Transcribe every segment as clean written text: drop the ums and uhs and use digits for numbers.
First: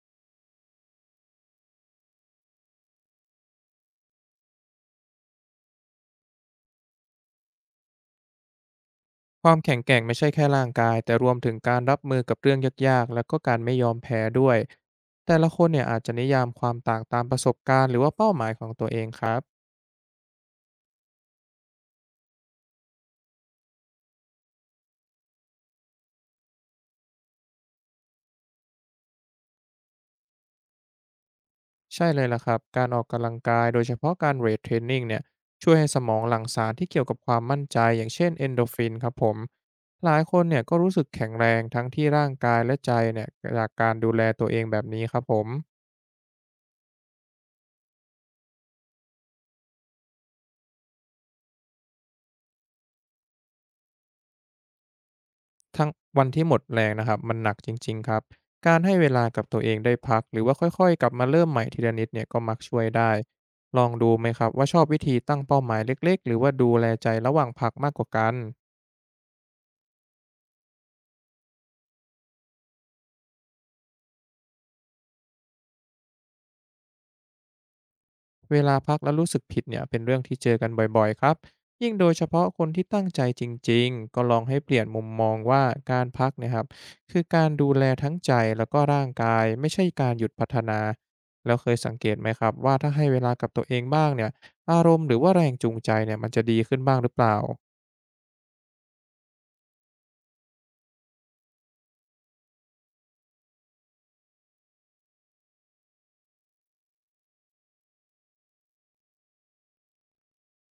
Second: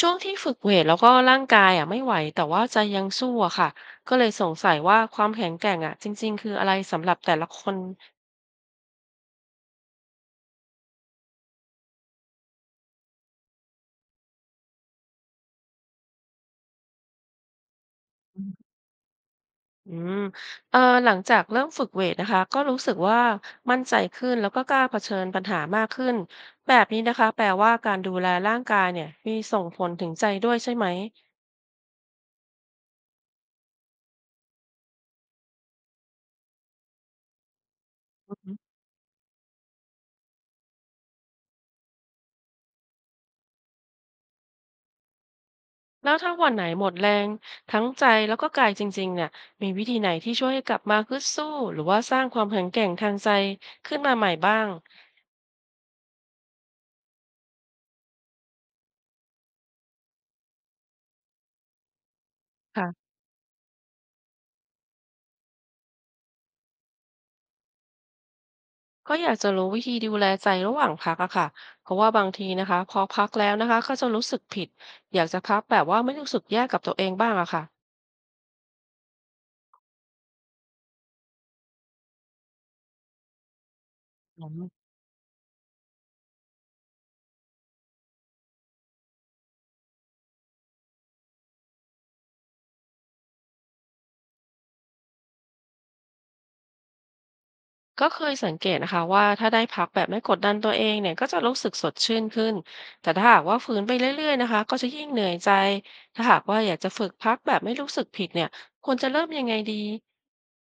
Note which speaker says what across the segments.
Speaker 1: ช่วงที่ฝึกเวตแล้วก็ร่างกายอะไม่ไหวแต่ว่าใจยังสู้อะค่ะก็เลยสงสัยว่าความแข็งแกร่งอะจริงๆคืออะไรสำหรับแต่ละคน
Speaker 2: ความแข็งแกร่งไม่ใช่แค่ร่างกายแต่รวมถึงการรับมือกับเรื่องยากๆแล้วก็การไม่ยอมแพ้ด้วยแต่ละคนเนี่ยอาจจะนิยามความต่างตามประสบการณ์หรือว่าเป้าห
Speaker 1: อื
Speaker 2: มายข
Speaker 1: ม
Speaker 2: องตัวเองครับ
Speaker 1: เอ่อหลังจากเริ่มฝึกเวตนะคะก็รู้สึกว่ามั่นใจขึ้นแล้วก็กล้าเผชิญปัญหามากขึ้นแบบนี้นะคะแปลว่าการดูแลร่างกายเนี่ยมีส่งผลถึงใจด้วยใช่ไหม
Speaker 2: ใช่เลยล่ะครับการออกกำลังกายโดยเฉพาะการเวทเทรนนิ่งเนี่ยช่วยให้สมองหลั่งสารที่เกี่ยวกับความมั่นใจอย่างเช่นเอน
Speaker 1: อือ
Speaker 2: โดรฟินครับผมหลายคนเนี่ยก็รู้สึกแข็งแรงทั้งที่ร่างกายและใจเนี่ยจากการดูแลตัวเองแบบนี้ครับผม
Speaker 1: แล้วถ้าวันไหนหมดแรงทั้งใจแล้วก็กายจริงๆเนี่ยมีวิธีไหนที่ช่วยให้กลับมาฮึดสู้หรือว่าสร้างความแข็งแกร่งทางใจขึ้นมาใหม่บ้าง
Speaker 2: ทั้งวันที่หมดแรงนะครับมันหนักจริงๆครับการให้เวลากับตัวเองได้พักหรือว่าค่อยๆกลับมาเริ่มใหม่ทีละนิดเนี่ยก็มักช่วย
Speaker 1: ค่ะ
Speaker 2: ได้ลองดูไหมครับว่าชอบวิธีตั้งเป้าหมายเล็กๆหรือว่าดูแลใจระหว่างพักมากกว่ากัน
Speaker 1: ก็อยากจะรู้วิธีดูแลใจระหว่างพักอะค่ะเพราะว่าบางทีนะคะพอพักแล้วนะคะก็จะรู้สึกผิดอยากจะพักแบบว่าไม่รู้สึกแย่กับตัวเองบ้างอะค่ะ
Speaker 2: เวลาพักแล้วรู้สึกผิดเนี่ยเป็นเรื่องที่เจอกันบ่อยๆครับยิ่งโดยเฉพาะคนที่ตั้งใจจริงๆก็ลอง
Speaker 1: อื
Speaker 2: ให้เป
Speaker 1: ม
Speaker 2: ลี่ยนมุมมองว่าการพักเนะครับคือการดูแลทั้งใจแล้วก็ร่างกายไม่ใช่การหยุดพัฒนาแล้วเคยสังเกตไหมครับว่าถ้าให้เวลากับตัวเองบ้างเนี่ยอารมณ์หรือว่าแรงจูงใจเนี่ยมันจะดีขึ้นบ้างหรือเปล่า
Speaker 1: ก็เคยสังเกตนะคะว่าถ้าได้พักแบบไม่กดดันตัวเองเนี่ยก็จะรู้สึกสดชื่นขึ้นแต่ถ้าหากว่าฝืนไปเรื่อยๆนะคะก็จะยิ่งเหนื่อยใจถ้าหากว่าอยากจะฝึกพักแบบไม่รู้สึกผิดเนี่ยควรจะเริ่มยังไงดี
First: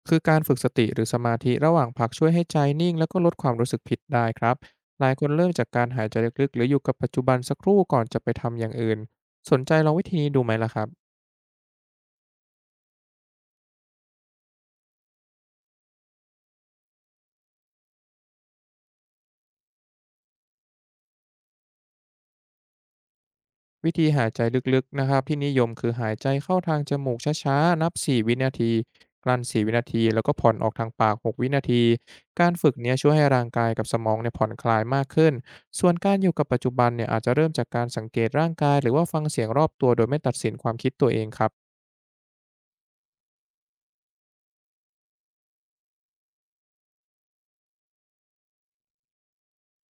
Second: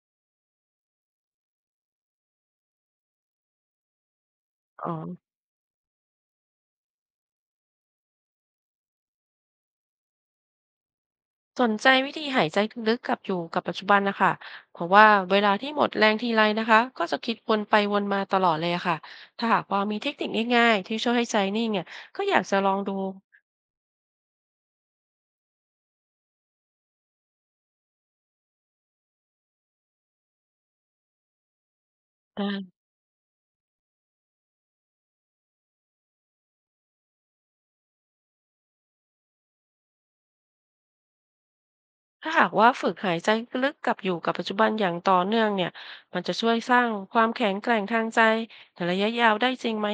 Speaker 2: คือการฝึกสติหรือสมาธิระหว่างพักช่วยให้ใจนิ่งแล้วก็ลดความรู้สึกผิดได้ครับ
Speaker 1: อ๋อ
Speaker 2: หลายคนเริ่มจากการหายใจลึกๆหรืออยู่กับปัจจุบันสักครู่ก่อนจะไปทำอย่างอื่นสนใจลองวิธีนี้ดูไหมล่ะครับ
Speaker 1: สนใจวิธีหายใจลึกๆกับอยู่กับปัจจุบันนะคะเพราะว่าเวลาที่หมดแรงทีไรนะคะก็จะคิดวนไปวนมาตลอดเลยอะค่ะถ้าหากว่ามีเทคนิคง่ายๆที่ช่วยให้ใจนิ่งเนี่ยก็อยากจะลองดู
Speaker 2: วิธีหายใจลึกๆนะครับที่นิยมคือหายใจเข้าทางจมูกช้าๆนับ4วินาทีกลั้น4วินาทีแล้วก็ผ่อนออกทางปาก6วินาทีการฝึก
Speaker 1: อ่า
Speaker 2: เนี้ยช่วยให้ร่างกายกับสมองเนี่ยผ่อนคลายมากขึ้นส่วนการอยู่กับปัจจุบันเนี่ยอาจจะเริ่มจากการสังเกตร่างกายหรือว่าฟังเสียงรอบตัวโดยไม่ตัดสินความคิดตัวเองครับ
Speaker 1: ถ้าหากว่าฝึกหายใจลึกกับอยู่กับปัจจุบันอย่างต่อเนื่องเนี่ยมันจะช่วยสร้างความแข็งแกร่งทางใจในระยะยาวได้จริงไหม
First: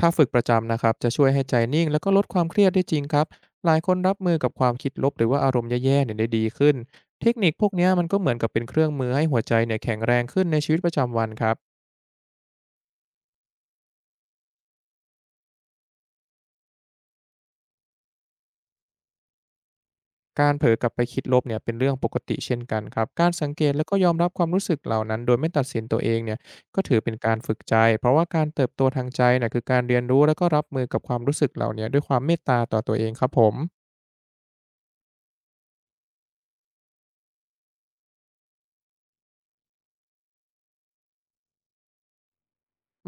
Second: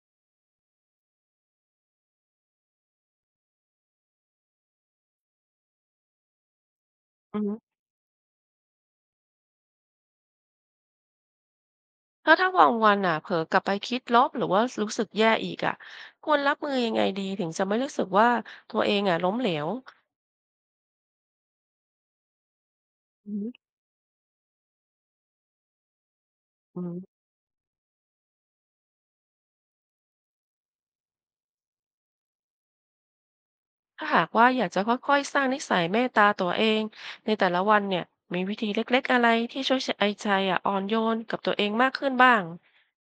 Speaker 2: ถ้าฝึกประจำนะครับจะช่วยให้ใจนิ่งแล้วก็ลดความเครียดได้จริงครับหลายคนรับมือกับความคิดลบหรือว่าอารมณ์แย่ๆเนี่ยได้ดีขึ้นเทค
Speaker 1: อือ
Speaker 2: นิค
Speaker 1: ฮึ
Speaker 2: พวกเนี้ยมันก็เหมือนกับเป็นเครื่องมือให้หัวใจเนี่ยแข็งแรงขึ้นในชีวิตประจำวันครับ
Speaker 1: แล้วถ้าบางวันอ่ะเผลอกลับไปคิดลบหรือว่ารู้สึกแย่อีกอ่ะควรรับมือยังไงดีถึงจะไม่รู้สึกว่าตัวเองอ่ะล้มเหลว
Speaker 2: การเผลอกลับไปคิดลบเนี่ยเป็นเรื่องปกติเช่นกันครับการ
Speaker 1: อื
Speaker 2: สัง
Speaker 1: ม
Speaker 2: เกตแล้วก็ยอมรับความรู้สึกเหล่านั้นโดยไม่ตัดสินตัวเองเนี่ย
Speaker 1: อื
Speaker 2: ก็ถือ
Speaker 1: ม
Speaker 2: เป็นการฝึกใจเพราะว่าการเติบโตทางใจเนี่ยคือการเรียนรู้แล้วก็รับมือกับความรู้สึกเหล่าเนี้ด้วยความเมตตาต่อตัวเองครับผม
Speaker 1: ถ้าหากว่าอยากจะค่อยๆสร้างนิสัยเมตตาตัวเองในแต่ละวันเนี่ยมีวิธีเล็กๆอะไรที่ช่วยใไอ้ใจอะอ่อนโยนกับตัวเองมากขึ้นบ้าง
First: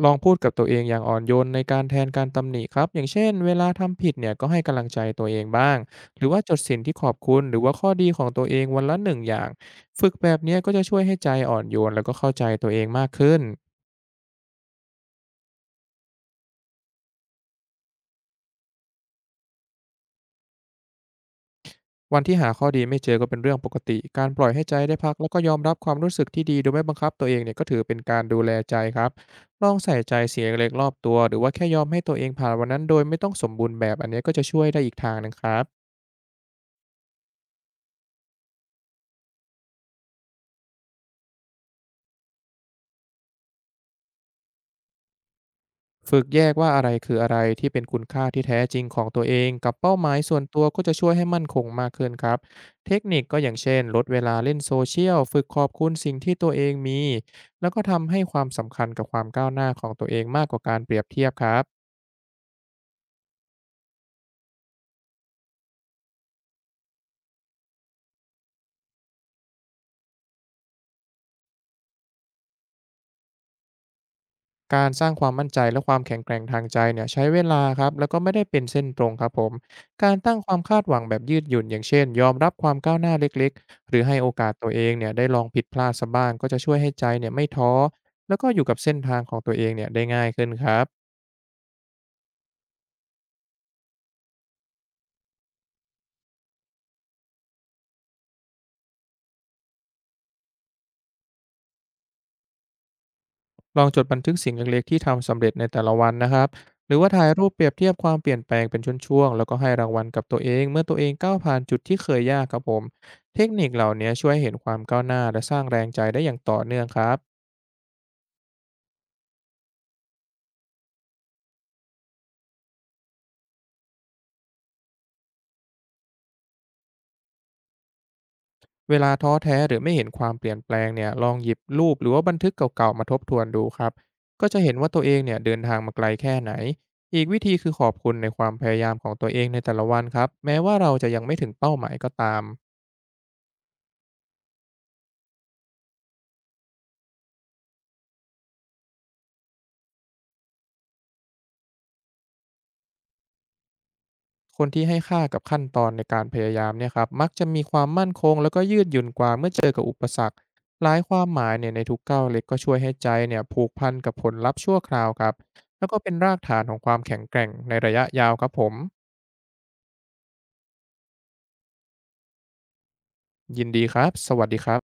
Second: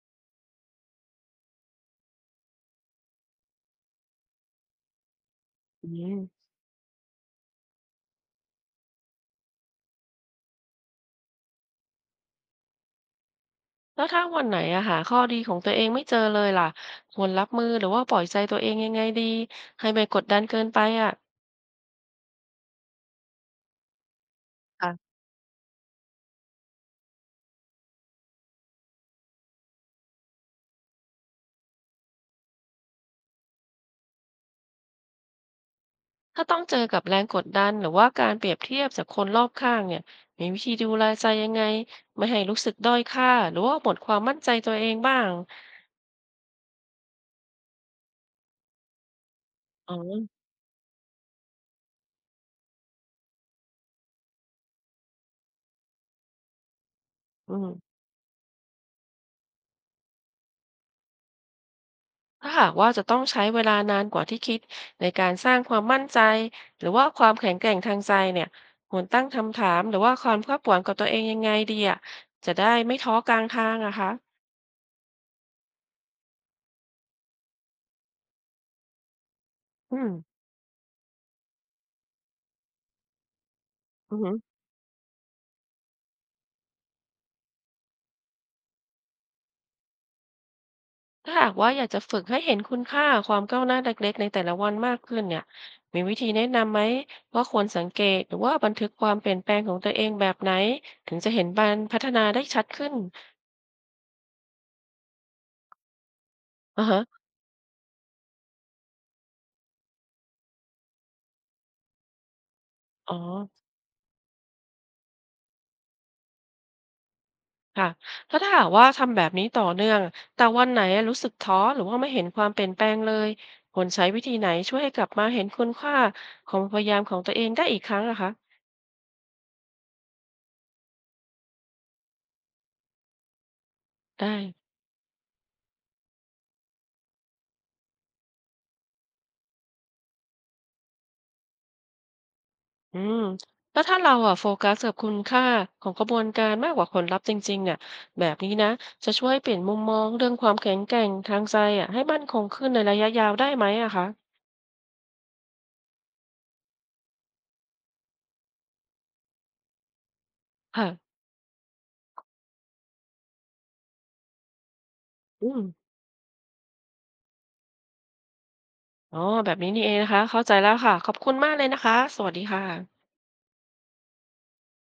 Speaker 2: ลองพูดกับตัวเองอย่างอ่อนโยนในการแทนการตำหนิครับ อย่างเช่นเวลาทำผิดเนี่ยก็ให้กำลังใจตัวเองบ้าง
Speaker 1: อื
Speaker 2: หรือว่า
Speaker 1: ม
Speaker 2: จดสิ่งที่ขอบคุณหรือว่าข้อดีของตัวเองวันละ1 อย่าง ฝึกแบบเนี้ยก็จะช่วยให้ใจอ่อนโยนแล้วก็เข้าใจตัวเองมากขึ้น
Speaker 1: แล้วถ้าวันไหนอะหาข้อดีของตัวเองไม่เจอเลยล่ะควรรับมือหรือว่าปล่อยใจตัวเองยังไงดีให้ไม่กดดันเกินไปอะ
Speaker 2: วันที่หาข้อดีไม่เจอก็เป็นเรื่องปกติ การปล่อยให้ใจได้พั
Speaker 1: ค่ะ
Speaker 2: กแล้วก็ยอมรับความรู้สึกที่ดีโดยไม่บังคับตัวเองเนี่ยก็ถือเป็นการดูแลใจครับลองใส่ใจเสียงเล็กๆรอบตัวหรือว่าแค่ยอมให้ตัวเองผ่านวันนั้นโดยไม่ต้องสมบูรณ์แบบอันเนี้ยก็จะช่วยได้อีกทางหนึงครับ
Speaker 1: ถ้าต้องเจอกับแรงกดดันหรือว่าการเปรียบเทียบจากคนรอบข้างเนี่ยมีวิธีดูแลใจยังไงไม่ให้รู้สึกด้อยค่าหรือว่าหมดความมั่นใจตัวเองบ้าง
Speaker 2: ฝึกแยกว่าอะไรคืออะไรที่เป็นคุณค่าที่แท้จริงของตัวเองกับ
Speaker 1: อ๋อ
Speaker 2: เป้าหมายส่วนตัวก็จะช่วยให้มั่นคงมากขึ้นครับเทคนิคก็อย่างเช่นลดเวลาเล่นโซเชียลฝึกขอบคุณสิ่งที่ตัวเองมี
Speaker 1: อื
Speaker 2: แล้ว
Speaker 1: ม
Speaker 2: ก็ทำให้ความสำคัญกับความก้าวหน้าของตัวเองมากกว่าการเปรียบเทียบครับ
Speaker 1: ถ้าหากว่าจะต้องใช้เวลานานกว่าที่คิดในการสร้างความมั่นใจหรือว่าความแข็งแกร่งทางใจเนี่ยควรตั้งคำถามหรือว่าความคาดหวังกับตัวเองยังไงดีอะจะได้ไม่ท้อกลางทางอะคะ
Speaker 2: การสร้างความมั่นใจและความแข็งแกร่งทางใจเนี่ยใช้เวลาครับแล้วก็ไม่ได้เป็นเส้นตรงครับผม
Speaker 1: อื
Speaker 2: กา
Speaker 1: ม
Speaker 2: รตั้งความคาดหวังแบบยืดหยุ่นอย่างเช่นยอมรับความก้าวหน้าเล็กๆหรือ
Speaker 1: อื
Speaker 2: ให้
Speaker 1: อ
Speaker 2: โอ
Speaker 1: หือ
Speaker 2: กาสตัวเองเนี่ยได้ลองผิดพลาดซะบ้างก็จะช่วยให้ใจเนี่ยไม่ท้อแล้วก็อยู่กับเส้นทางของตัวเองเนี่ยได้ง่ายขึ้นครับ
Speaker 1: ถ้าหากว่าอยากจะฝึกให้เห็นคุณค่าความก้าวหน้าเล็กๆในแต่ละวันมากขึ้นเนี่ยมีวิธีแนะนำไหมว่าควรสังเกตหรือว่าบันทึกความเปลี่ยนแปลงของตัวเองแบบไหนถึงจะเห็นการพัฒนาได้ชัดขึ้น
Speaker 2: ลองจดบันทึกสิ่งเล็กๆที่ทำสำเร็จในแต่ละวันนะครับ
Speaker 1: อ่า
Speaker 2: หรือ
Speaker 1: ฮะ
Speaker 2: ว่าถ่ายรูปเปรียบเทียบความเปลี่ยนแปลงเป็นช่วงๆแล้วก็ให้รางวัลกับตัวเองเมื่อตัวเองก้าวผ่านจุดที่เคยยากครับผม
Speaker 1: อ๋อ
Speaker 2: เทคนิคเหล่านี้ช่วยเห็นความก้าวหน้าและสร้างแรงใจได้อย่างต่อเนื่องครับ
Speaker 1: ค่ะแล้วถ้าหากว่าทำแบบนี้ต่อเนื่องแต่วันไหนรู้สึกท้อหรือว่าไม่เห็นความเปลี่ยนแปลงเลยควรใช้วิธีไหนช่วยให้กลับมาเห็นคุณค่าของความพยายามของตัวเองได้อีกครั้งอะคะ
Speaker 2: เวลาท้อแท้หรือไม่เห็นความเปลี่ยนแปลงเนี่ยลองหยิบรูปหรือว่าบันทึกเก่าๆมาทบทวนดูครับ
Speaker 1: ได้
Speaker 2: ก็จะเห็นว่าตัวเองเนี่ยเดินทางมาไกลแค่ไหนอีกวิธีคือขอบคุณในความพยายามของตัวเองในแต่ละวันครับแม้ว่าเราจะยังไม่ถึงเป้าหมายก็ตาม
Speaker 1: อืมแล้วถ้าเราอะโฟกัสกับคุณค่าของกระบวนการมากกว่าผลลัพธ์จริงๆเนี่ยแบบนี้นะจะช่วยเปลี่ยนมุมมองเรื่องความแข็งแกร่งทางใจอะให้มั่นคงขึ้นในระยะยาวได้ไหมอะคะ
Speaker 2: คนที่ให้ค่ากับขั้นตอนในการพยายามเนี่ยครับมักจะมีความมั่นคงแล้วก็ยืดหยุ่นกว่าเมื่อเจอกับอุปสรรคหลายค
Speaker 1: ค่ะ
Speaker 2: วามหมายเนี่ยในทุกก้าวเล็กก็ช่วยให้ใจเนี่ยผูกพันกับผลลัพธ์ชั่วคราวครับ
Speaker 1: อืม
Speaker 2: แล้วก็เป็นรากฐานของความแข็งแกร่งในระยะยาวครับผม
Speaker 1: อ๋อแบบนี้นี่เองนะคะเข้าใจแล้วค่ะขอบคุณมากเลยนะคะสวัสดีค่ะ
Speaker 2: ยินดีครับ สวัสดีครับ